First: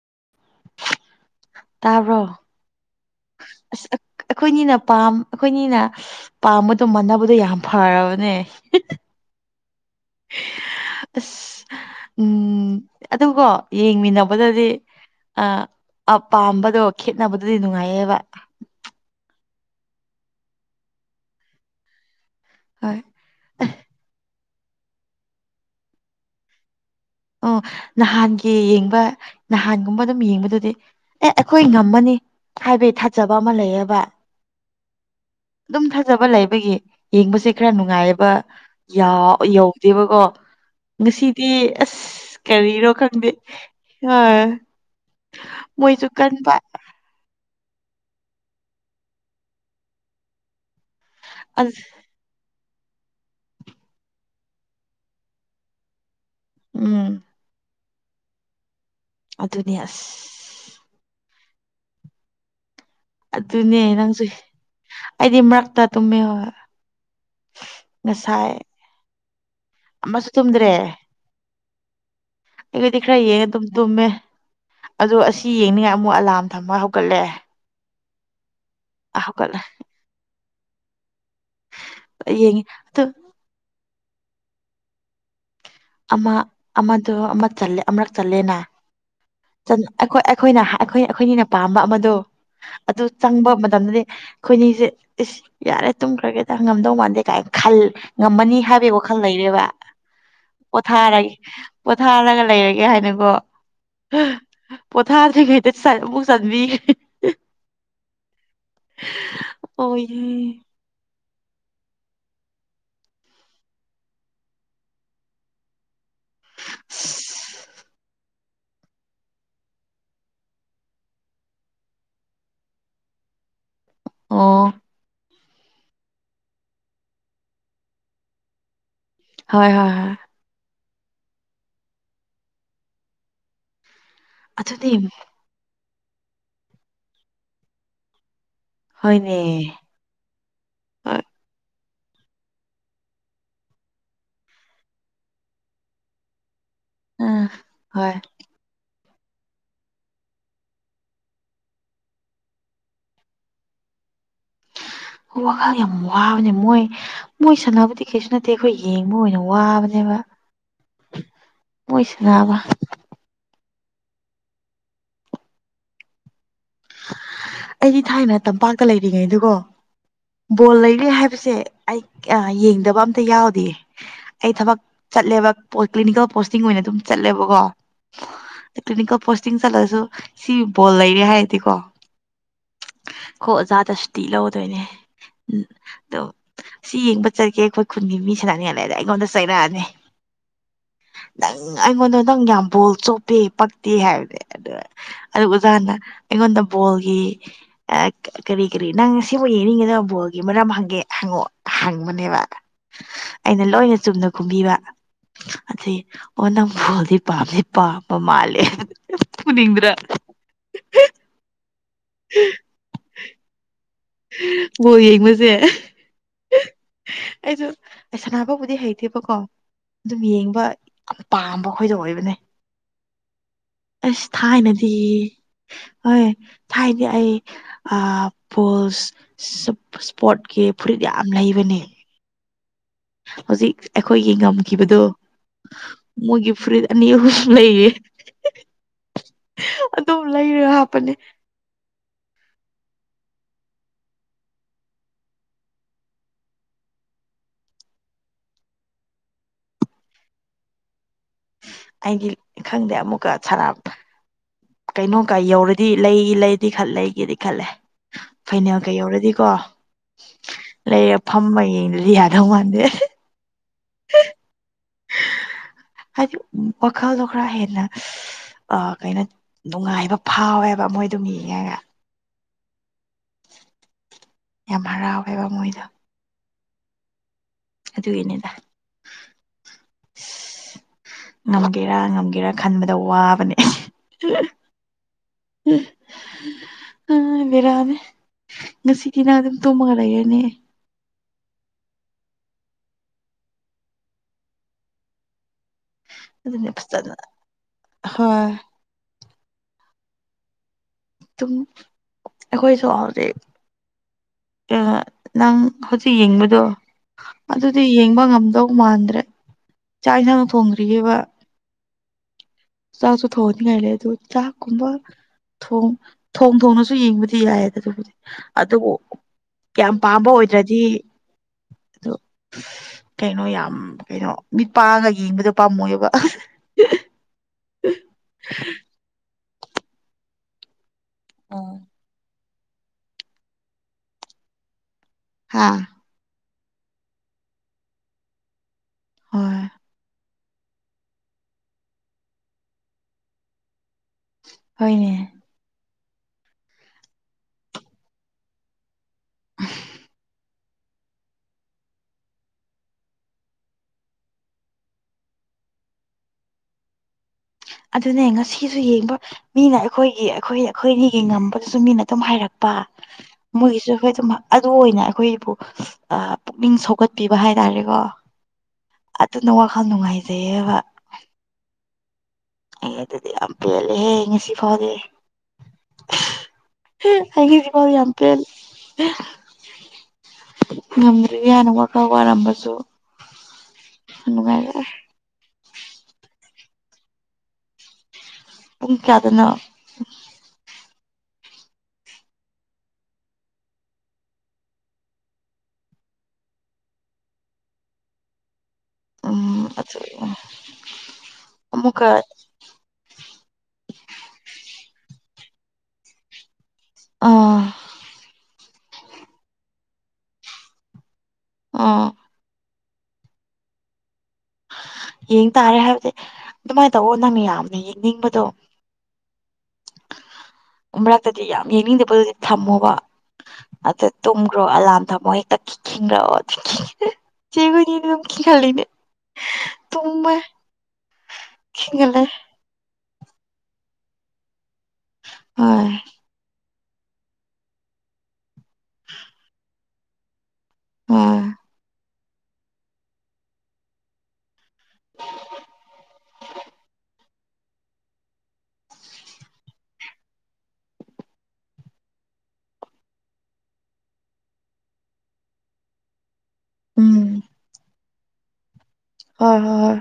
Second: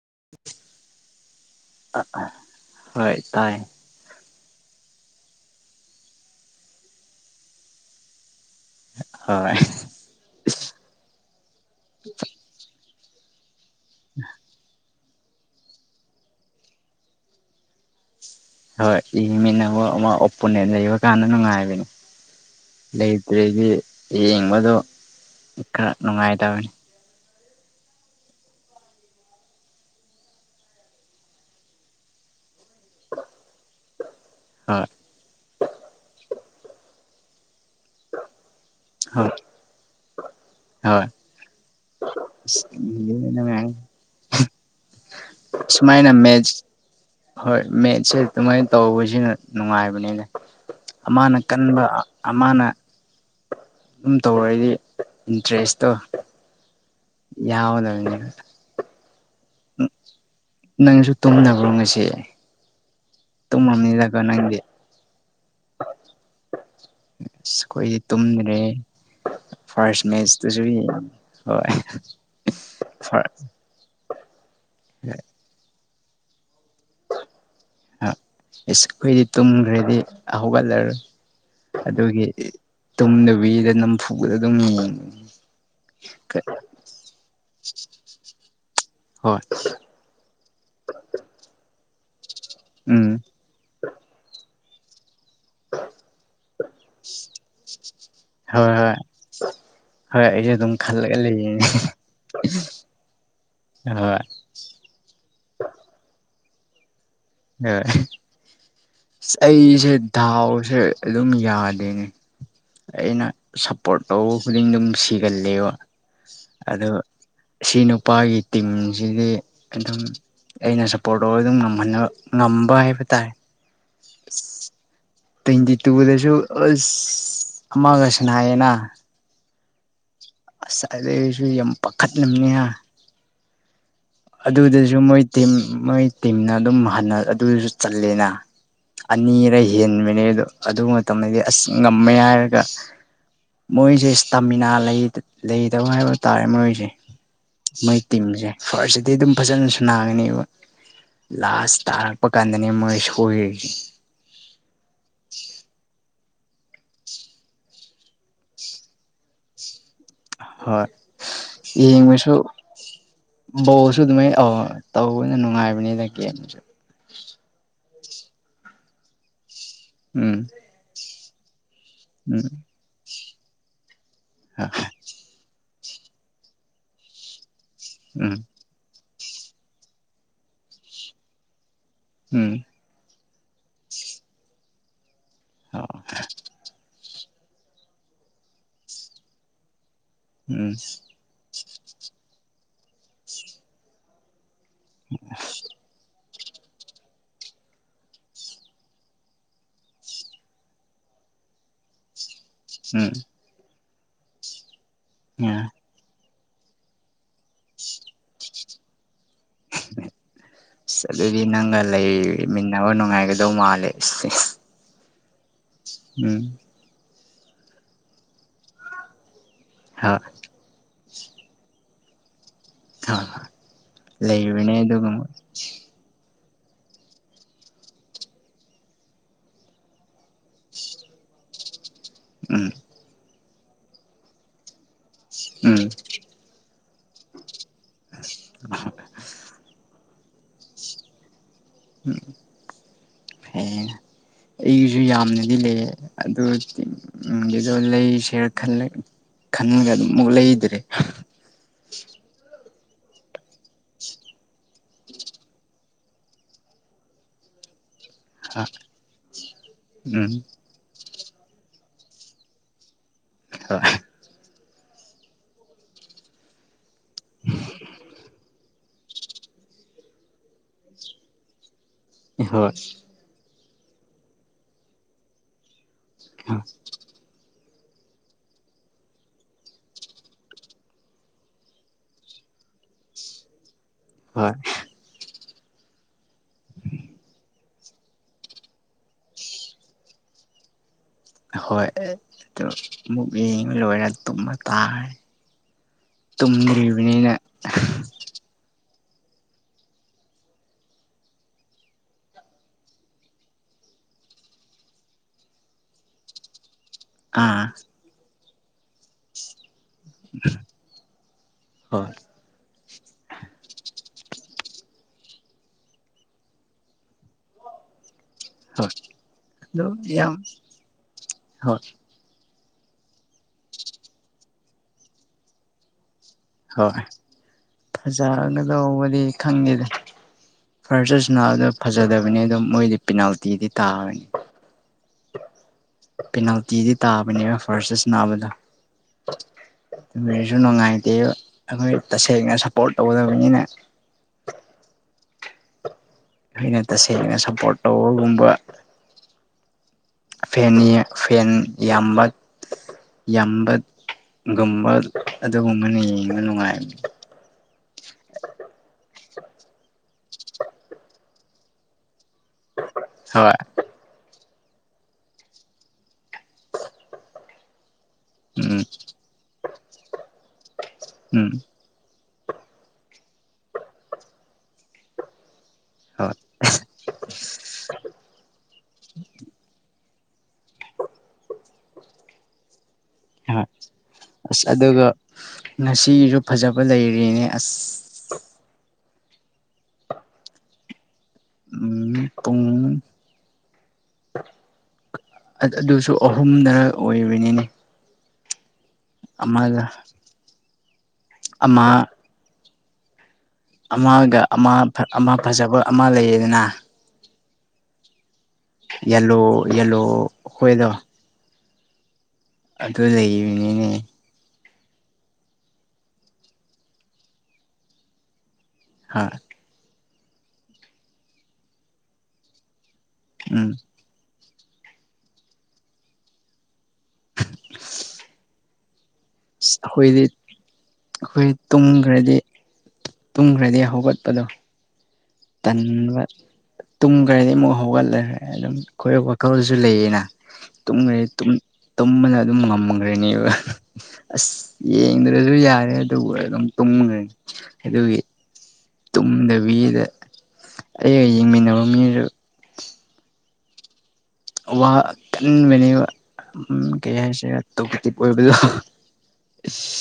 [inaudible] ꯇꯥꯕ꯭ꯔꯣ ꯍꯣꯏ ꯇꯥꯏ ꯑꯁ ꯑꯩꯈꯣꯏꯅꯤꯅ ꯄꯥꯝ ꯑꯩꯈꯣꯏꯅꯤꯅ ꯄꯥꯝꯕꯗꯣ ꯃꯥꯟꯅꯕꯗꯣ ꯌꯥꯝ ꯐꯔꯕꯅꯦ ꯥꯏ ꯑꯁ ꯎꯝ ꯑꯗꯨꯒꯣ ꯌꯦꯡꯃꯤꯟꯅꯕꯗꯗꯤ ꯑ ꯄꯥꯝꯕꯗꯣ ꯈꯦꯠꯅꯕꯗꯨꯗꯤ ꯅꯨꯡꯉꯥꯏꯌꯦꯕ ꯍꯣꯏ ꯏꯃꯤꯅ ꯑꯃꯨ ꯑꯃ ꯑꯣꯄꯨꯟꯟꯅ ꯂꯩꯕ ꯀꯥꯟꯗ ꯅꯨꯡꯉꯥꯏꯕꯅꯤ ꯍꯣꯏ ꯂꯩꯇ꯭ꯔꯦꯗꯤ ꯌꯦꯡꯕꯗꯣ ꯈꯔ ꯅꯨꯡꯉꯥꯏꯇꯕꯅꯤ ꯑꯣ ꯅꯍꯥꯟꯒꯤ ꯌꯦꯡꯕ ꯅꯍꯥꯟꯒꯨꯝꯕ ꯑꯗꯨꯝ ꯌꯦꯡꯕꯗꯨꯗꯤ ꯑꯦ ꯑꯩꯈꯣꯏ ꯉꯝꯃꯅꯤ ꯍꯥꯏꯕꯗꯤ ꯊꯥꯖꯕ ꯑꯃ ꯂꯩꯌꯦꯕ ꯍꯣꯏ ꯑꯗꯨꯝ ꯊꯥꯖꯕ ꯂꯩꯕꯒꯤ ꯌꯦꯡꯕꯁꯦ ꯈꯔ ꯅꯨꯡꯉꯥꯏꯌꯦꯕ ꯍꯣꯏ ꯌꯧꯗꯦꯕꯀꯣ ꯍꯣꯏ ꯉꯁꯤꯗꯤ ꯀꯔꯤꯅꯣ ꯈꯪꯗꯦ ꯅꯨꯡꯉꯥꯏ ꯑ ꯃꯣꯏꯁꯨ ꯁꯨꯃꯥꯏꯅ ꯀꯟꯕ ꯃꯦꯠꯆ ꯍꯣꯏ ꯃꯦꯠꯁꯦ ꯑꯗꯨꯃꯥꯏꯅ ꯇꯧꯕꯁꯤꯅ ꯅꯨꯡꯉꯥꯏꯕꯅꯤꯅ ꯑꯃꯅ ꯑꯁ ꯀꯟꯕ ꯑꯃꯅ ꯑꯗꯨꯝ ꯇꯧꯔꯛꯏꯗꯤ ꯏꯟꯇꯔꯦꯁꯇꯣ ꯎꯝ ꯌꯥꯎꯒꯗꯕꯅꯤ ꯎꯝ ꯑꯗꯨ ꯑꯗꯨꯅꯌꯥꯁ ꯅꯪꯁꯨ ꯇꯨꯝꯅꯕ꯭ꯔꯣ ꯉꯁꯤ ꯑꯗꯨꯅꯦ ꯇꯨꯝꯃꯝꯅꯤꯗꯀꯣ ꯅꯪꯁꯨ ꯅꯪꯗꯤ ꯑꯩꯗꯤ ꯃꯔꯛꯇ ꯇꯨꯝꯃꯦ ꯑ ꯑꯩꯈꯣꯏꯗꯤ ꯉꯁꯥꯏ ꯇꯨꯝꯗ꯭ꯔꯦ ꯐꯥꯔ ꯑꯃꯁꯨ ꯃꯦꯆ ꯇꯁꯨ ꯇꯨꯝꯗ꯭ꯔꯦ ꯍꯣꯏ ꯑꯩꯈꯣꯏꯗꯤ ꯈꯔ ꯐꯥꯔ ꯌꯦꯡꯉ ꯑꯗꯨꯝ ꯇꯨꯝꯃꯦ ꯑꯗꯣ ꯑꯁꯤ ꯌꯦꯡꯅꯤꯡꯉ ꯑꯃꯨꯛ ꯑꯂꯥꯔꯝ ꯊꯝꯃ ꯍꯧꯒꯠꯂꯦ ꯏꯁ ꯑꯩꯈꯣꯏꯗꯤ ꯍꯧꯒꯠꯂꯦ ꯇꯨꯝꯈ꯭ꯔꯗꯤ ꯍꯧꯒꯠꯂꯔꯣꯏ ꯑꯗꯨꯒꯤ ꯌꯦꯡꯉꯤ ꯑꯗꯨ ꯇꯨꯝꯗꯕꯤꯗ ꯅꯝꯐꯨꯕꯗ ꯑꯗꯨꯝ ꯌꯦꯟꯅꯤꯡꯉꯤ ꯑꯃ ꯑꯃꯗ ꯑꯃ ꯆꯦ ꯑꯃꯨꯔꯛ ꯆꯜꯂꯦꯅ ꯍꯣꯏ ꯑꯩꯈꯣꯏ ꯑꯩꯈꯣꯏꯅ ꯑꯩꯈꯣꯏ ꯑꯩꯈꯣꯏ ꯑꯅꯤꯅ ꯄꯥꯝꯕ ꯑꯃꯗꯣ ꯑꯗꯨ ꯎꯝ ꯆꯪꯕ ꯃꯇꯝꯗꯗꯤ ꯑꯩꯈꯣꯏꯅꯤꯁꯦ ꯏꯁ ꯌꯥꯔꯦ ꯇꯨꯝꯈ꯭ꯔꯒꯦꯗ ꯉꯝꯗꯧ ꯃꯥꯟꯗꯦ ꯀꯥꯏꯅ ꯈꯜ ꯉꯝꯃꯅꯤ ꯍꯣꯏ ꯍꯣꯏ ꯍꯥꯏꯕꯒꯤ ꯋꯥꯈꯜ ꯂꯩꯔꯦꯕ ꯍꯣꯏ ꯑꯩꯁꯨ ꯑꯗꯨꯝ ꯈꯜꯂꯒ ꯄꯣꯊꯥꯔꯒꯦ ꯂꯩꯌꯦꯅꯦ ꯄꯣꯊꯥꯔꯒ ꯂꯩꯔꯒꯦ ꯍꯥꯏꯅꯀꯣ ꯍꯣꯏ ꯄꯣꯊꯗꯤ ꯀꯩꯇ ꯆꯕꯨꯨ ꯆꯥꯟꯕꯤ ꯍ ꯑꯩꯁ ꯑꯣꯏꯌꯦ ꯙꯥꯎꯁ ꯑꯗꯨꯝ ꯌꯥꯗꯦꯅꯦ ꯑꯩꯅ ꯁꯞꯄꯣꯔꯠ ꯇꯧꯕ ꯈꯨꯗꯤꯡ ꯑꯗꯨꯝ ꯁꯤꯒꯜꯂꯦꯕ ꯑ ꯁꯤ ꯅꯨꯄꯥꯒꯤ ꯇꯤꯝꯁꯤꯗꯤ ꯑꯗꯨꯝ ꯑꯩꯅ ꯁꯞꯄꯣꯔꯠ ꯇꯧꯔꯒ ꯑꯗꯨꯝ ꯉꯝꯍꯟꯅꯕ ꯉꯝꯕ ꯍꯥꯏꯕ ꯇꯥꯔꯦ ꯑꯣ ꯇ꯭ꯋꯦꯟꯇꯤ ꯇꯨꯗꯁꯨ ꯑꯁ ꯑꯃꯒ ꯁꯥꯟꯅꯥꯔꯦꯅꯥ ꯍꯣꯏ ꯍꯣꯏ ꯍꯣꯏ ꯑꯁ ꯑꯗꯩꯩ ꯑꯩꯁꯨ ꯌꯥꯝ ꯄꯥꯈꯠꯂꯝꯕꯅꯤ ꯍꯥ ꯑꯗꯨꯗꯤ ꯑꯗꯨꯗꯁꯨ ꯃꯣꯏ ꯇꯤꯝ ꯃꯣꯏ ꯇꯤꯝꯅ ꯑꯗꯨꯝ ꯍꯟꯅ ꯑꯗꯨꯁꯨ ꯆꯜꯂꯤꯂꯦꯅ ꯍꯣꯏꯅꯦ ꯑꯅꯤꯔ ꯍꯦꯟꯕꯅꯦ ꯑꯗꯣ ꯑꯗꯨ ꯃꯇꯝꯗꯗꯤ ꯑꯁ ꯉꯝꯃꯦ ꯍꯥꯏꯔꯒ ꯃꯣꯏꯁꯦ ꯏꯁꯇꯥꯃꯤꯅꯥ ꯂꯩꯗꯕ ꯍꯥꯏꯕ ꯇꯥꯔꯦ ꯃꯣꯏꯁꯦ ꯎꯝ ꯃꯣꯏ ꯍꯣꯏ ꯇꯤꯝꯁꯦ ꯐꯥꯔꯁꯁꯤꯗꯤ ꯑꯗꯨꯝ ꯐꯖꯅ ꯁꯥꯟꯅꯒꯅꯦꯕ ꯂꯥꯁ ꯇꯥꯔꯛꯄ ꯀꯥꯟꯗꯅꯤ ꯃꯣꯏ ꯁꯣꯜꯂꯤꯁꯦ ꯋꯥꯈꯜ ꯌꯥꯝ ꯋꯥꯕꯅꯦ ꯃꯣꯏ ꯃꯣꯏ ꯁꯥꯟꯅꯕꯗꯤ ꯀꯩꯁꯨ ꯅꯠꯇꯦ ꯑꯩꯈꯣꯏ ꯌꯦꯡꯕ ꯑꯣꯏꯅ ꯋꯥꯕꯅꯦꯕ ꯍꯣꯏ ꯃꯣꯏ ꯌꯦꯡꯕꯁꯨ ꯁꯥꯟꯅꯕ ꯕꯣꯜꯁꯨ ꯑꯗꯨꯃꯥꯏꯅ ꯑꯧ ꯇꯧꯕꯅꯦ ꯅꯨꯡꯉꯥꯏꯕꯅꯤꯅ ꯒꯦꯝꯁꯨ ꯑꯩꯗꯤ ꯊꯥꯏꯅ ꯇꯝꯄꯥꯛꯇ ꯂꯩꯔꯤꯉꯩꯗꯨꯀꯣ ꯎꯝ ꯕꯣꯜ ꯂꯩꯔꯦ ꯍꯥꯏꯕꯁꯦ ꯎꯝ ꯑꯩ ꯌꯦꯡꯗꯕ ꯑꯝꯇ ꯌꯥꯎꯗꯤꯌꯦ ꯑꯩ ꯊꯕꯛ ꯆꯠꯂꯦꯕ ꯀ꯭ꯂꯤꯅꯤꯀꯦꯜ ꯄꯣꯁꯇꯤꯡ ꯑꯣꯏꯅ ꯑꯗꯨꯝ ꯆꯠꯂꯦꯕꯀꯣ ꯎꯝ ꯇꯦꯛꯅꯤꯀꯦꯜ ꯄꯣꯁꯇꯤꯡ ꯆꯠꯂꯁꯨ ꯁꯤ ꯕꯣꯜ ꯂꯩꯔꯦ ꯍꯥꯏꯔꯗꯤꯀꯣ ꯎꯝ ꯀꯣ ꯑꯣꯖꯥꯗ ꯁꯨꯇꯤ ꯂꯧꯗꯣꯏꯅꯦ ꯎꯝ ꯑꯗꯣ ꯁꯤ ꯌꯦꯡꯕ ꯆꯠꯒꯦ ꯑꯩꯈꯣꯏ ꯈꯨꯟꯒꯤ ꯃꯤꯁꯤꯅꯥꯅꯦ ꯂꯩꯗ ꯑꯩꯉꯣꯟꯗ ꯆꯩꯔꯛꯑꯅꯤ ꯎꯝ ꯅꯪ ꯑꯩꯉꯣꯟꯗꯣ ꯅꯪ ꯌꯥꯝꯕꯣꯜ ꯆꯣꯞꯄꯦ ꯄꯛꯇꯦ ꯍꯥꯏꯕꯅꯦ ꯑ ꯑꯗꯨ ꯑꯣꯖꯥꯅ ꯑꯩꯉꯣꯟꯗ ꯕꯣꯜꯒꯤ ꯀꯔꯤ ꯀꯔꯤ ꯅꯪ ꯁꯤꯕꯨ ꯌꯦꯡꯅꯤꯡꯕ ꯕꯣꯜꯒꯤ ꯃꯔꯝ ꯍꯪꯒꯦ ꯍꯪꯑꯣ ꯍꯥꯡꯕꯅꯦꯕ ꯎꯝ ꯆꯨꯝꯅ ꯀꯨꯝꯕꯤꯕ ꯎꯝ ꯑꯁꯤ ꯑꯣ ꯅꯪ ꯕꯣꯜꯗꯤ ꯄꯥꯝꯗꯤ ꯄꯥꯝꯕ ꯃꯥꯜꯂꯦ ꯐꯨꯅꯤꯡꯗ꯭ꯔꯥ ꯑꯁ ꯑꯗꯨꯗꯤ ꯅꯪꯒ ꯂꯩꯃꯤꯟꯅꯕ ꯅꯨꯡꯉꯥꯏꯒꯗꯧ ꯃꯥꯜꯂꯦ ꯑꯁ ꯕꯣꯜ ꯌꯦꯡꯕꯁꯦ ꯎꯝ ꯑꯩꯁꯨ ꯑꯩ ꯁꯥꯟꯅꯥꯅꯕꯕꯨꯗꯤ ꯍꯩꯇꯦꯕꯀꯣ ꯍꯣꯏ ꯍꯣꯏ ꯑꯗꯨꯝ ꯌꯦꯡꯕ ꯌꯥꯝ ꯄꯥꯝꯕ ꯈꯣꯏꯗ ꯑꯣꯏꯕꯅꯦ ꯍꯣꯏ ꯑꯁ ꯂꯩꯕꯅꯦ ꯊꯥꯏꯅꯗꯤ ꯑꯗꯨꯒꯨꯝꯕ ꯍꯣꯏ ꯊꯥꯏꯗꯤ ꯑꯩ ꯑ ꯄꯣꯜ ꯁ꯭ꯄꯣꯔꯠꯀꯤ ꯐꯨꯔꯤꯠ ꯌꯥꯝ ꯂꯩꯕꯅꯦ ꯎꯝ ꯍꯧꯖꯤꯛ ꯑꯩꯈꯣꯏꯒꯤ ꯉꯝꯈꯤꯕꯗꯣ ꯎꯝ ꯃꯣꯏꯒꯤ ꯐꯨꯔꯤꯠ ꯑꯅꯤ ꯑꯍꯨꯝ ꯂꯩꯌꯦ ꯑꯗꯨꯝ ꯂꯩꯔꯒ ꯍꯥꯞꯄꯅꯦ ꯍꯝ ꯍꯦ ꯑꯩꯒꯤꯁꯨ ꯌꯥꯝꯅꯗꯤ ꯂꯩ ꯑꯗꯨꯒꯤꯗꯣ ꯂꯩꯁꯤꯔ ꯈꯜꯂꯦ ꯈꯟꯒ ꯑꯗꯨꯝꯃꯨꯛ ꯂꯩꯗ꯭ꯔꯦ ꯑꯩꯗꯤ ꯈꯪꯗꯦ ꯑꯃꯨꯛꯀ ꯁꯔꯥꯞ ꯀꯩꯅꯣ ꯀꯥꯏ ꯌꯧꯔꯗꯤ ꯂꯩ ꯂꯩꯗꯤ ꯈꯜ ꯂꯩꯒꯦꯗꯤ ꯈꯜꯂꯦ ꯐꯥꯏꯅꯦꯜꯒ ꯌꯧꯔꯗꯤꯀꯣ ꯎꯝ ꯂꯩꯔ ꯐꯝꯃ ꯌꯦꯡꯗꯔ꯭ꯗꯤ ꯌꯥꯗꯧ ꯃꯥꯥꯟꯗꯦ ꯍꯣꯏ ꯍꯥꯏꯗꯤ ꯋꯥꯈꯜꯗꯣ ꯈꯔ ꯍꯦꯟꯅ ꯑ ꯀꯩꯅꯣ ꯅꯨꯡꯉꯥꯏꯕ ꯐꯥꯎꯋꯦꯕ ꯃꯣꯏꯗꯨꯝ ꯌꯦꯡꯉꯒ ꯍꯣꯏ ꯌꯥꯝ ꯍꯔꯥꯎꯔꯦꯕ ꯃꯣꯏꯗꯨ ꯑ ꯑꯗꯨꯗ ꯌꯦꯅꯤꯗ ꯉꯝꯒꯦꯔꯥ ꯉꯝꯒꯦꯔꯥ ꯈꯟꯕꯗ ꯋꯥꯕꯅꯦ ꯍꯣꯏ ꯎꯝ ꯑꯗꯔꯥꯗ ꯉꯁꯤꯗꯤꯅꯥ ꯑꯗꯨꯝ ꯇꯨꯝꯃꯒꯔꯒꯦꯅꯦ ꯍꯣꯏ ꯑꯗꯨ ꯑꯃꯨꯛ ꯌꯦꯡꯉ ꯂꯣꯏꯔꯦ ꯑꯗꯨꯨꯝꯃ ꯇꯥꯈꯦ ꯑꯗꯨꯅꯦ ꯐꯖꯅ ꯇꯨꯝꯗ꯭ꯔꯤꯕꯅꯤꯅ ꯍꯣꯏ ꯑꯗꯨꯝ ꯑꯩꯈꯣꯏꯁꯨ ꯍꯧꯔ ꯑ ꯅꯪ ꯍꯧꯖꯤꯛ ꯌꯦꯡꯕꯗꯣ ꯑꯥ ꯑꯗꯨꯗꯤ ꯌꯦꯡꯕ ꯉꯝꯗꯧ ꯃꯥꯟꯗ꯭ꯔꯦ ꯆꯥꯛꯅꯅ ꯊꯣꯡꯗ꯭ꯔꯤꯑꯕ ꯍ ꯆꯥꯛꯁꯨ ꯊ ꯍꯣꯅꯤꯦ ꯑꯗꯨ ꯆꯥꯛ ꯀꯨꯝꯕ ꯊꯣꯡ ꯊꯣꯡ ꯊꯣꯡꯅꯁꯨ ꯌꯦꯡꯕꯗꯤ ꯌꯥꯏꯌꯦꯗ ꯑꯗꯨꯕꯨꯗꯤ ꯑꯗꯨꯕꯨ ꯍꯣꯏ ꯑꯗꯨ ꯀꯌꯥꯝ ꯄꯥꯝꯕ ꯌꯥꯝ ꯑꯣꯏꯗ꯭ꯔꯗꯤ ꯍꯣꯏ ꯑꯗꯨ ꯀꯩꯅꯣ ꯌꯥꯝ ꯀꯩꯅꯣ ꯃꯤꯠ ꯄꯥꯡꯉꯒ ꯌꯦꯡꯕꯗꯣ ꯄꯥꯝꯃꯣꯏꯑꯕ ꯍꯣꯏ ꯐꯖꯒꯗꯧꯕꯗꯤ ꯈꯪꯗꯦꯗ ꯐꯔꯆꯔꯁꯅ ꯑꯗꯨꯗ ꯐꯖꯗꯕꯅꯤ ꯑꯗꯨꯝ ꯃꯣꯏꯗꯤ ꯄꯤꯅꯥꯜꯇꯤꯗꯤ ꯇꯥꯕꯅꯤ ꯍꯥꯥ ꯄꯦꯅꯥꯜꯇꯤꯗꯤ ꯇꯥꯕꯅꯦꯕ ꯐꯥꯔꯁꯇꯁ ꯅꯥꯕꯗ ꯍꯣꯏ ꯀꯁꯨ ꯅꯨꯡꯉꯥꯏꯇꯦ ꯑꯩꯈꯣꯏ ꯇꯁꯦꯡꯅ ꯁꯞꯄꯣꯔꯠ ꯇꯧꯒꯗꯕꯅꯤꯅ ꯍꯅꯦ ꯑꯩꯅ ꯇꯁꯦꯡꯅ ꯁꯞꯄꯣꯔꯠ ꯇꯧꯕꯒꯨꯝꯕ ꯐꯦꯟ ꯐꯦꯟ ꯌꯥꯝꯕ ꯌꯥꯝꯕ ꯒꯨꯝꯕ ꯑꯗꯨꯒꯨꯝꯕꯅ ꯌꯦꯡꯕ ꯅꯨꯡꯉꯥꯏꯔꯅꯤ ꯑꯗꯨꯅꯦ ꯉꯁꯤꯁꯨ ꯌꯦꯡꯕ ꯃꯤꯅ ꯑꯩꯈꯣꯏꯒꯤ ꯑꯩꯈꯣꯏ ꯑꯩꯈꯣꯏꯅꯤꯒꯤ ꯉꯝꯕꯗꯨꯁꯨ ꯃꯤꯅ ꯑꯗꯨꯝ ꯍꯥꯏꯔꯛꯄ ꯍꯣꯏ ꯃꯣꯏꯒꯤꯁꯨ ꯍ ꯇꯃ ꯑꯗꯨ ꯑꯣꯏꯅ ꯑꯩꯈꯣꯏꯕꯨ ꯄꯨꯛꯅꯤꯡ ꯁꯧꯒꯠꯄꯤꯕ ꯍꯥꯏꯇꯥꯔꯦꯀꯣ ꯎꯝ ꯑꯗꯨꯅ ꯋꯥꯈꯜ ꯅꯨꯡꯉꯥꯏꯖꯩꯌꯦꯕ ꯎꯝ ꯍ ꯑꯗꯨꯗꯤ ꯌꯥꯝ ꯄ ꯂꯩꯦ ꯍꯦ ꯌꯦ ꯉꯁꯤ ꯐꯥꯎꯗꯦ ꯍꯣꯏ ꯑꯩꯒꯤꯀ ꯌꯥꯝꯄ ꯉꯝꯗ꯭ꯔꯤ ꯌꯥꯅ ꯋꯥꯈꯜ ꯋꯥꯔꯝꯕꯁꯨ ꯍꯣꯏ ꯑꯁ ꯅꯨꯡꯉꯥꯏꯔꯦ ꯑꯗꯨꯒ ꯉꯁꯤꯒꯤꯁꯨ ꯐꯖꯕ ꯂꯩꯔꯤꯅꯦ ꯑꯁ ꯎꯨꯡ ꯀꯌꯥꯗꯅ ꯎꯝ ꯄꯨꯡ ꯑꯗꯨꯁꯨ ꯑꯍꯨꯝꯗ ꯑꯣꯏꯕꯅꯤꯅꯤ ꯑꯃ ꯎꯝ ꯑꯗꯨ ꯑꯃꯥ ꯑꯃꯨꯛꯀ ꯑꯃꯒ ꯑꯃ ꯑꯃ ꯐꯖꯕ ꯑꯃ ꯂꯩꯌꯦꯗꯅ ꯑꯥ ꯌꯦꯜꯂꯨ ꯌꯦꯂꯨ ꯑꯩꯈꯣꯏꯗ ꯑꯥ ꯑꯗꯨ ꯂꯩꯅꯤꯅꯦ ꯌꯦꯡ ꯇꯥꯔꯦ ꯍꯥꯏꯕꯗꯤ ꯑꯗꯨꯃꯥꯏꯅ ꯇꯧꯋ ꯅꯪ ꯌꯥꯝꯅ ꯌꯦꯡꯅꯤꯡꯕꯗꯣ ꯍꯥ ꯑꯃꯔꯛꯇꯗꯤ ꯌꯥꯝ ꯌꯦꯡꯅꯤꯡꯗꯦꯕ ꯑꯗꯨꯗꯤ ꯊꯝꯃꯣꯕ ꯎꯝ ꯑꯗ ꯇꯨꯝꯈ꯭ꯔꯣ ꯑꯂꯥꯝꯗ ꯑꯃꯨꯛ ꯍꯦꯛꯇ ꯈꯤꯡꯈ꯭ꯔꯛꯑꯣ ꯑꯗꯨ ꯆꯦꯈꯅꯤ ꯑꯗꯨꯝ ꯈꯤꯍꯜꯂꯤꯅꯦ ꯑꯩꯈꯣꯏꯗꯤ ꯑꯩꯈꯣꯏ ꯈꯤꯡꯍꯜꯂꯦ ꯇꯨꯝꯈ꯭ꯔꯗꯤ ꯇꯨꯝꯈ꯭ꯔꯗꯤ ꯍꯧꯒꯠꯄꯗꯣ ꯍꯣꯏ ꯇꯟꯕ ꯇꯨꯡ ꯀꯔꯗꯤ ꯑꯃꯨꯛ ꯍꯧꯒꯠꯂꯈ꯭ꯔꯦ ꯑꯗꯨꯝ ꯈ ꯋꯥꯈꯜꯁꯨ ꯂꯩꯌꯦꯅ ꯇ ꯍꯣꯏ ꯇ ꯇꯨꯝꯕꯅ ꯑꯗꯨꯝ ꯉꯝꯈ꯭ꯔꯅꯦꯕ ꯑꯁ ꯌꯦꯡꯗ꯭ꯔꯁꯨ ꯌꯥꯔꯦ ꯑꯗꯨꯒ ꯑꯗꯨꯝ ꯎꯝ ꯇꯨꯝꯗꯕꯤꯗ ꯑꯩꯒ ꯌꯦꯡꯃꯤꯟꯅꯕ ꯃꯤꯗꯨ ꯋꯥ ꯀ ꯃꯅꯤ ꯎ ꯀꯩ ꯎꯝ ꯍꯥꯏꯁꯦ ꯍꯣꯏ ꯍꯣꯏ ꯍꯣꯏ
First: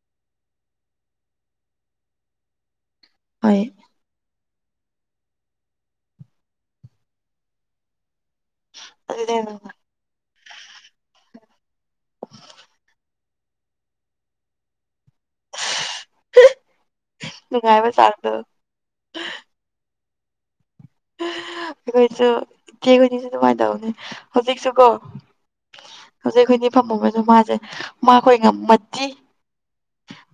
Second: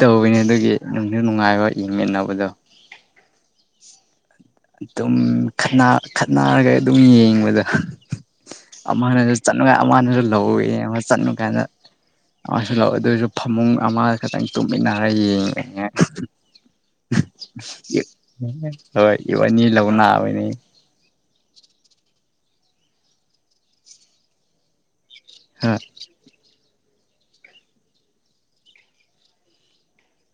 ꯇꯧꯕꯅꯤ ꯑꯗꯨꯒꯤ ꯅꯨꯡꯁꯨ ꯅꯨꯡꯉꯥꯏꯕ ꯌꯦꯡꯃꯤꯟꯅꯕꯗꯣ ꯍꯣꯏ ꯑꯗꯨꯝ ꯈꯠꯅꯔꯒ ꯑꯗꯨꯝ ꯌꯦꯡꯕꯗ ꯑꯗꯨꯅꯦ ꯑꯃꯅꯁꯨ ꯆꯠꯅꯨ ꯀꯥꯏ ꯑꯃꯅꯁꯨ ꯂꯧꯋꯦ ꯑꯃ ꯆꯠꯅꯨ ꯀꯥꯏꯗ ꯑꯃꯁꯁꯨ ꯂꯥꯛꯑꯣ ꯑꯗꯨ ꯑꯣꯏꯔꯁꯨ ꯐꯃꯨꯡ ꯑꯃ ꯈꯇꯪ ꯇꯨꯝꯃꯤꯟꯅ ꯍ ꯅꯨꯡꯉꯥꯏꯕ ꯆꯥꯡꯗꯣ ꯍꯣꯏ ꯂꯕꯨꯅꯕꯅꯦ ꯑꯩꯈꯣꯏꯁꯨ ꯏꯆꯦ ꯍꯣꯏꯅꯤꯁꯨ ꯑꯗꯨꯃꯥꯏꯅ ꯇꯧꯧꯕꯅꯦ ꯍꯧꯖꯤꯛꯁꯨ ꯀꯣ ꯍꯣꯏ ꯍꯧꯖꯤꯛꯅꯤ ꯐꯝ ꯑꯃꯁ ꯃꯥꯁꯦ ꯃꯥꯈꯣꯏ ꯉꯝꯃꯠꯇꯤ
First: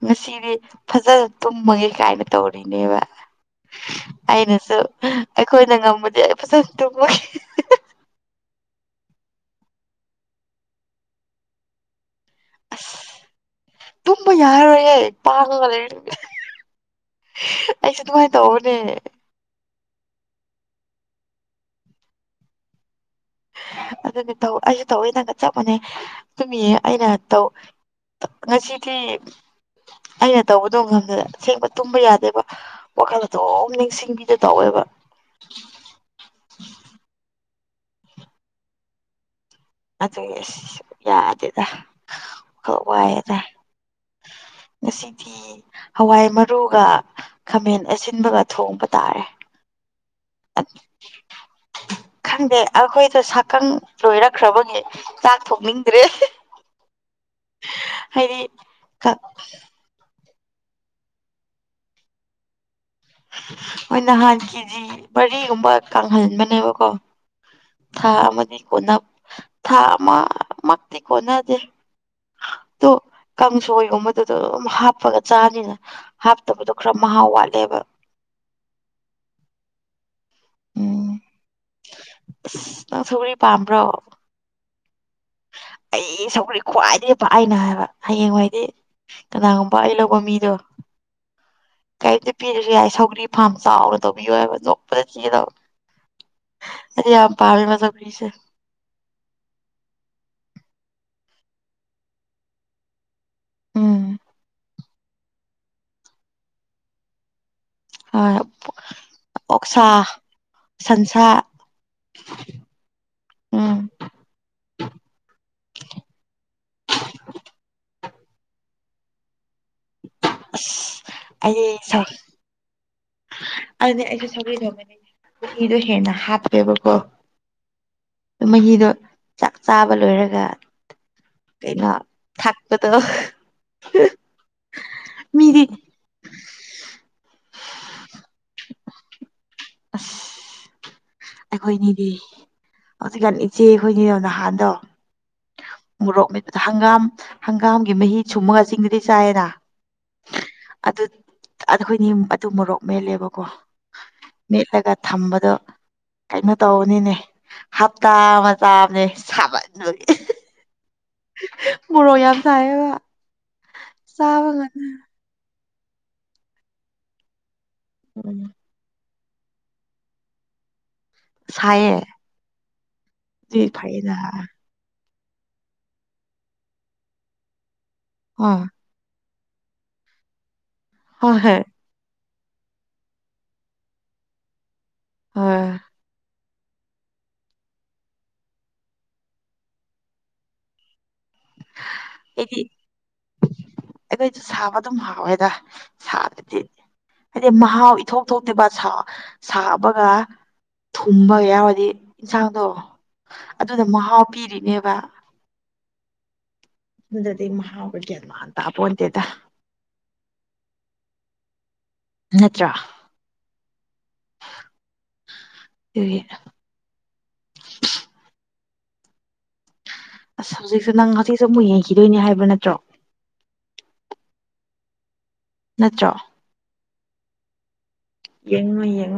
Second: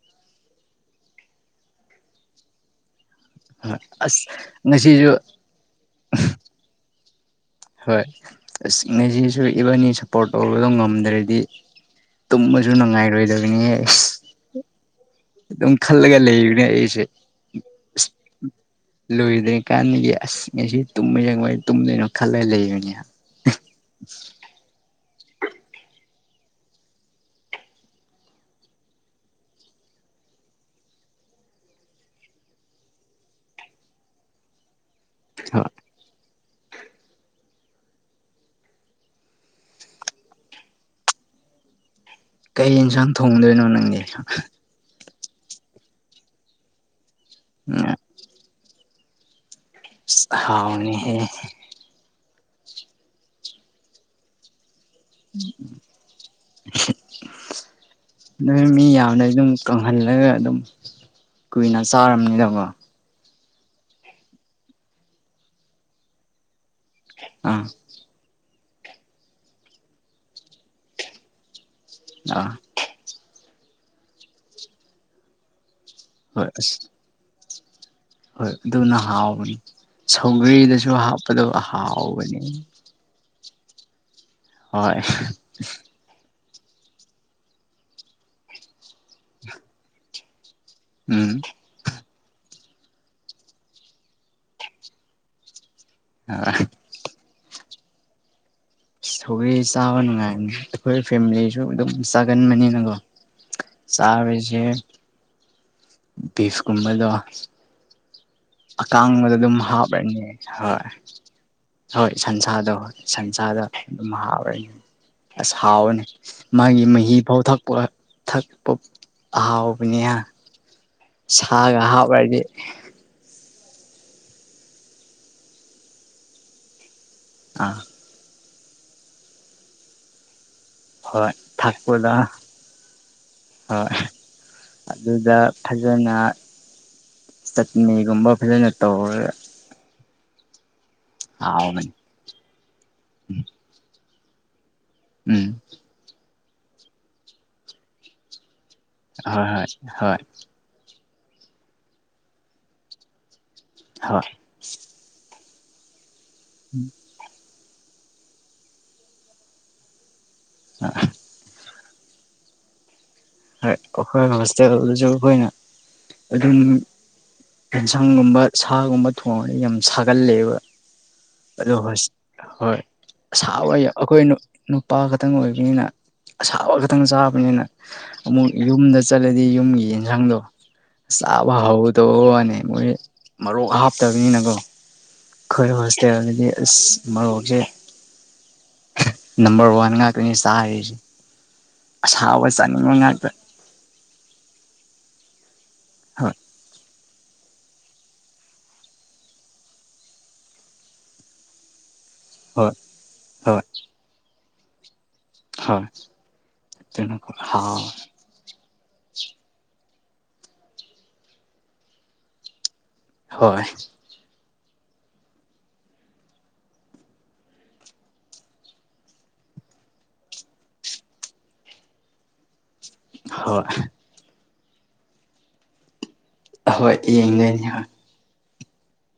ꯉꯁꯤꯗꯤ ꯐꯖꯅ ꯇꯨꯝꯃꯒꯦ ꯀꯥꯏꯅ ꯇꯧꯔꯤꯅꯦꯕ ꯍꯣꯏ ꯑꯁ ꯑꯩꯅꯁꯨ ꯃꯁꯤꯁꯤꯁꯨ ꯑꯩꯈꯣꯏꯅ ꯉꯝꯝꯕꯗꯤ ꯑꯩ ꯐꯖꯅ ꯇꯨꯝꯃꯣꯏ ꯍꯣꯏ ꯑ ꯉꯁꯤꯁꯨ ꯏꯕꯅꯤ ꯁꯞꯄꯣꯔꯠ ꯇꯧꯕꯗꯣ ꯉꯝꯗ꯭ꯔꯗꯤ ꯇꯨꯝꯃꯁꯨ ꯑꯁ ꯅꯨꯡꯉꯥꯏꯔꯣꯏꯗꯕꯅꯤꯍ ꯇꯨꯝꯕ ꯌꯥꯔꯔꯣꯏꯌꯦ ꯄꯥꯡꯉꯒ ꯑꯗꯨꯝ ꯂꯩꯔ ꯈꯜꯂꯒ ꯂꯩꯕꯅꯦ ꯑꯩꯁꯦ ꯑꯩꯁꯨ ꯑꯗꯨꯃꯥꯏꯅ ꯇꯧꯕꯅꯦ ꯂꯣꯏꯗ ꯀꯥꯟꯅꯒꯤ ꯑꯁ ꯉꯁꯤ ꯇꯨꯝꯕ ꯌꯦꯡꯉꯣꯏ ꯇꯨꯝꯗꯣꯏꯅꯣ ꯈꯜꯂꯒ ꯂꯩꯕꯅꯤ ꯇꯧꯑꯣꯏ ꯊꯪꯒꯆꯕꯅꯦ ꯑꯗꯨꯃꯤ ꯑꯩꯅ ꯇꯧ ꯉꯁꯤꯗꯤ ꯑꯩꯅ ꯇꯧꯕꯗꯣ ꯈꯪꯗꯦꯗ ꯑꯁꯦꯡꯕ ꯇꯨꯝꯕ ꯌꯥꯗꯦꯕ ꯋꯥꯈꯜ ꯑꯗꯨꯝ ꯅꯤꯡꯁꯤꯡꯕꯤꯗ ꯇꯧꯋꯦꯕ ꯍ [inaudible] ꯑꯗ ꯌꯦꯁ ꯌꯥꯗꯗ ꯀꯩ ꯌꯦꯟꯁꯥꯡ ꯊꯣꯡꯗꯣꯏꯅꯣ ꯅꯪꯗꯤꯟꯁꯥꯡ ꯐꯤ ꯍꯋꯥꯏ ꯃꯔꯨꯒ ꯈꯥꯃꯦꯟ ꯑꯁꯤꯟꯕꯒ ꯊꯣꯡꯕ ꯇꯥꯔꯦ ꯍꯥꯎꯅꯤꯍ ꯈꯪꯗꯦ ꯑꯩꯈꯣꯏꯗ ꯁꯛꯀꯪ ꯂꯣꯏꯔꯛꯈ꯭ꯔꯕꯒꯤ ꯆꯥꯛ ꯊꯣꯡꯅꯤꯡꯗ꯭ꯔꯦ ꯍꯥꯏꯗꯤ ꯅꯣꯏ ꯃꯤ ꯌꯥꯝꯅ ꯑꯗꯨꯝ ꯀꯪꯍꯜꯂꯒ ꯑꯗꯨꯝ ꯀꯨꯏꯅ ꯆꯥꯔꯝꯅꯤꯗꯕ ꯃꯣꯏ ꯅꯍꯥꯟ ꯀꯦꯖꯤ ꯃꯔꯤꯒꯨꯝꯕ ꯀꯪꯍꯟꯕꯅꯦꯕ ꯑꯥ ꯊ ꯃꯅꯤ ꯀꯅꯥ ꯊꯥ ꯃꯥꯥꯛꯇꯩ ꯀꯅꯥ ꯑꯗꯨ ꯑ ꯁꯣꯏꯒꯨꯝꯕꯗꯨꯗ ꯑꯗꯨꯝ ꯍꯥꯞꯄꯒ ꯆꯥꯅꯤꯅ ꯍꯣꯏ ꯍꯥꯞꯇꯕꯗꯣ ꯑꯁ ꯈꯔ ꯃꯍꯥꯎ ꯋꯥꯠꯂꯦꯕ ꯍꯣꯏ ꯑꯗꯨꯅ ꯍꯥꯎꯕꯅꯤ ꯁꯧꯒ꯭ꯔꯔꯤꯗꯁꯨ ꯎꯝ ꯍꯥꯞꯄꯗ ꯍꯥꯎꯕꯅꯤ ꯑꯁ ꯅꯪ ꯁꯧꯒ꯭ꯔꯤ ꯄꯥꯝꯕ꯭ꯔꯣ ꯍꯣꯏ ꯑꯩ ꯁꯧꯒ꯭ꯔꯤ ꯈ꯭ꯋꯥꯏꯗꯒꯤ ꯑꯩꯅ ꯍꯥꯏꯕ ꯍꯌꯦꯡꯋꯥꯗꯤ ꯀꯅꯥꯒꯨꯝꯕ ꯑꯩ ꯂꯧꯕ ꯃꯤꯗꯣ ꯎꯝ ꯄꯤꯤꯔꯁꯨ ꯌꯥꯏ ꯁꯧꯒ꯭ꯔꯤ ꯐꯥꯔꯝ ꯆꯥꯎꯅ ꯇꯧꯕꯤꯌꯣ ꯍꯥꯏꯕ ꯂꯣꯛꯄꯗ ꯆꯤꯗꯕ ꯑ ꯄꯥ ꯃꯖ ꯐꯔꯤꯁꯦ ꯊꯧꯔꯤ ꯆꯥꯕ ꯅꯨꯡꯉꯥꯏꯅꯤ ꯑꯩꯈꯣꯏ ꯐꯦꯃꯤꯂꯤꯁꯨ ꯑꯗꯨꯝ ꯆꯥꯒꯟꯕꯅꯤꯅꯪꯀꯣ ꯆꯥꯔꯤꯁꯦ ꯕꯤꯐ ꯀꯨꯝꯕꯗꯣ ꯍꯣꯏ ꯑꯀꯥꯡꯕꯗ ꯑꯗꯨꯝ ꯑꯣꯛꯁꯥ ꯍꯥꯞꯂꯅꯤ ꯍꯣꯏ ꯁꯟꯁꯥ ꯍꯣꯏ ꯁꯟꯁꯥꯗꯣ ꯍꯣꯏ ꯁꯟꯁꯥꯗꯣ ꯎꯝ ꯑꯗꯨꯝ ꯍꯥꯎꯔꯦꯅꯦ ꯑꯁ ꯍꯥꯎꯋꯅꯤ ꯃꯥꯒꯤ ꯃꯍꯤ ꯐꯥꯎ ꯊꯛꯄ ꯊꯛꯄ ꯑꯍꯥꯎꯕꯅꯤꯅ ꯑꯁ ꯁꯥꯛꯒꯍ ꯄꯗꯤ ꯑꯗꯨꯗꯤ ꯑꯩꯁꯨꯦ ꯁꯒꯩ ꯊꯒꯅꯤ ꯀꯤꯗꯣ ꯍꯦꯟꯅ ꯍꯥꯞꯄꯦꯕꯀꯣ ꯑꯥ ꯃꯍꯤꯗꯣꯥꯛ ꯆꯥꯕ ꯂꯣꯏꯔꯒ ꯍꯣꯏ ꯀꯩꯅꯩꯅꯣ ꯊꯛꯄꯗ ꯊꯥꯛꯄ ꯇꯣ ꯗ ꯐꯖꯅ ꯆꯠꯅꯤꯒꯨꯝꯕ ꯐꯖꯅ ꯇꯧꯔꯒ ꯑꯁ ꯍꯥꯎꯕꯅꯤ ꯑꯩꯈꯣꯏꯅꯤꯗꯤ ꯍꯧꯖꯤꯛꯀꯥꯟ ꯏꯆꯦ ꯑꯩꯈꯣꯏꯅꯤꯗꯣ ꯅꯍꯥꯟꯗꯣ ꯎꯝ ꯑꯗ ꯍꯪꯒꯥꯝ ꯍꯪꯒꯥꯝꯒꯤ ꯃꯍꯤ ꯁꯨꯝꯃꯒ ꯆꯤꯡꯗꯨꯗꯤ ꯆꯥꯏꯌꯦꯅ ꯍꯣꯏ ꯍꯣꯏ ꯍꯣꯏ ꯑꯗꯨ ꯑꯈꯣꯏꯅꯤ ꯑꯗꯨ ꯃꯣꯔꯣꯛ ꯃꯦꯠꯂꯦꯕꯀꯣ ꯍꯣꯏ ꯃꯦꯠꯂꯒ ꯊꯝꯕꯗꯣ ꯀꯩꯅꯣ ꯇꯧꯅꯤꯅꯦ ꯍꯞꯇꯥ ꯃꯆꯥ ꯑꯃꯅꯦ ꯁꯥꯕꯠꯒꯤ ꯍꯣꯏ ꯃꯣꯔ ꯌꯥꯅ ꯆꯥꯏ ꯣꯏ ꯑꯩꯈꯣꯏ ꯍꯣꯁꯇꯦꯜꯗꯁꯨ ꯑꯩꯈꯣꯏꯅ ꯑꯗꯨ ꯎꯝ ꯑꯦꯦꯟꯁꯥꯡꯒꯨꯝꯕ ꯁꯥꯒꯨꯝꯕ ꯊꯣꯡꯉꯅꯤ ꯌꯥꯝ ꯁꯥꯒꯠꯂꯦꯕ ꯑ ꯁꯥꯏꯌꯦ ꯍ ꯍꯣꯏ ꯑꯗꯨꯏ ꯁꯥꯕ ꯐꯩꯌꯦꯅ ꯑꯩꯈꯣꯏ ꯑ ꯅꯨꯄꯥ ꯈꯛꯇ ꯈꯤꯇꯪ ꯑꯣꯏꯕꯅꯤꯅ ꯑꯁꯥꯕ ꯈꯛꯇꯪ ꯆꯥꯕꯅꯤꯅ ꯑꯃꯨꯛ ꯍꯣꯏ ꯌꯨꯝꯗ ꯆꯠ ꯈꯂꯗꯤ ꯌꯨꯝꯒꯤ ꯌꯦꯟꯁꯥꯡꯗꯣ ꯍꯣꯏ ꯆꯥꯕ ꯍꯧꯗꯣꯅꯤ ꯃꯣꯏ ꯃꯔꯣꯛ ꯍꯥꯞꯇꯕꯅꯤꯅꯀꯣ ꯍꯣꯏ ꯑꯩꯈꯣꯏ ꯍꯣꯁꯇꯦꯜꯗꯗꯤ ꯑꯁ ꯃꯣꯛꯁꯦ ꯅꯝꯕꯔ ꯋꯥꯟ ꯉꯥꯛꯇꯅꯤ ꯆꯥꯔꯤꯁꯦ ꯑꯁꯥꯎꯕ ꯑꯩꯗꯤ ꯆꯥꯅꯤꯡꯕ ꯉꯥꯛꯇ ꯑꯩꯈꯣꯏꯁꯨ ꯁꯥꯕ ꯑꯗꯨꯝ ꯍꯥꯎꯋꯦꯗ ꯍꯣꯏ ꯁꯥꯕꯗꯤ ꯍꯥꯏꯗꯤ ꯃꯍꯥꯎ ꯏꯊꯣꯛ ꯊꯣꯛꯇꯦꯕ ꯁꯥꯕꯒ ꯊꯨꯝꯕ ꯌꯥꯎꯔꯗꯤ ꯏꯟꯁꯥꯡꯗꯣ ꯍꯣꯏ ꯍꯣꯏ ꯑꯗꯨꯗ ꯃꯍꯥꯎ ꯄꯤꯔꯤꯅꯦꯕ ꯑ [inaudible] ꯑꯗꯨꯗꯗꯤ ꯃꯍꯥꯎ ꯑꯣꯏꯒꯌꯥꯟ ꯃꯥ ꯇꯥꯄꯇꯦꯗ ꯅꯠꯇ꯭ꯔꯥ ꯍꯣꯏ ꯁꯤ ꯑꯁ ꯍꯧꯖꯤꯛꯁꯦ ꯅꯪ ꯍꯧꯖꯤꯛꯁꯦ ꯑꯃꯨꯛ ꯌꯦꯡꯈꯤꯗꯣꯏꯅꯦ ꯍꯥꯏꯕ ꯅꯠꯇ꯭ꯔꯣ ꯍꯣꯏ ꯅꯠꯇ꯭ꯔꯣ ꯑꯍꯣꯏ ꯌꯦꯡꯗꯣꯏꯅꯤ ꯍꯣꯏ ꯌꯦꯡ ꯌꯦꯉꯨ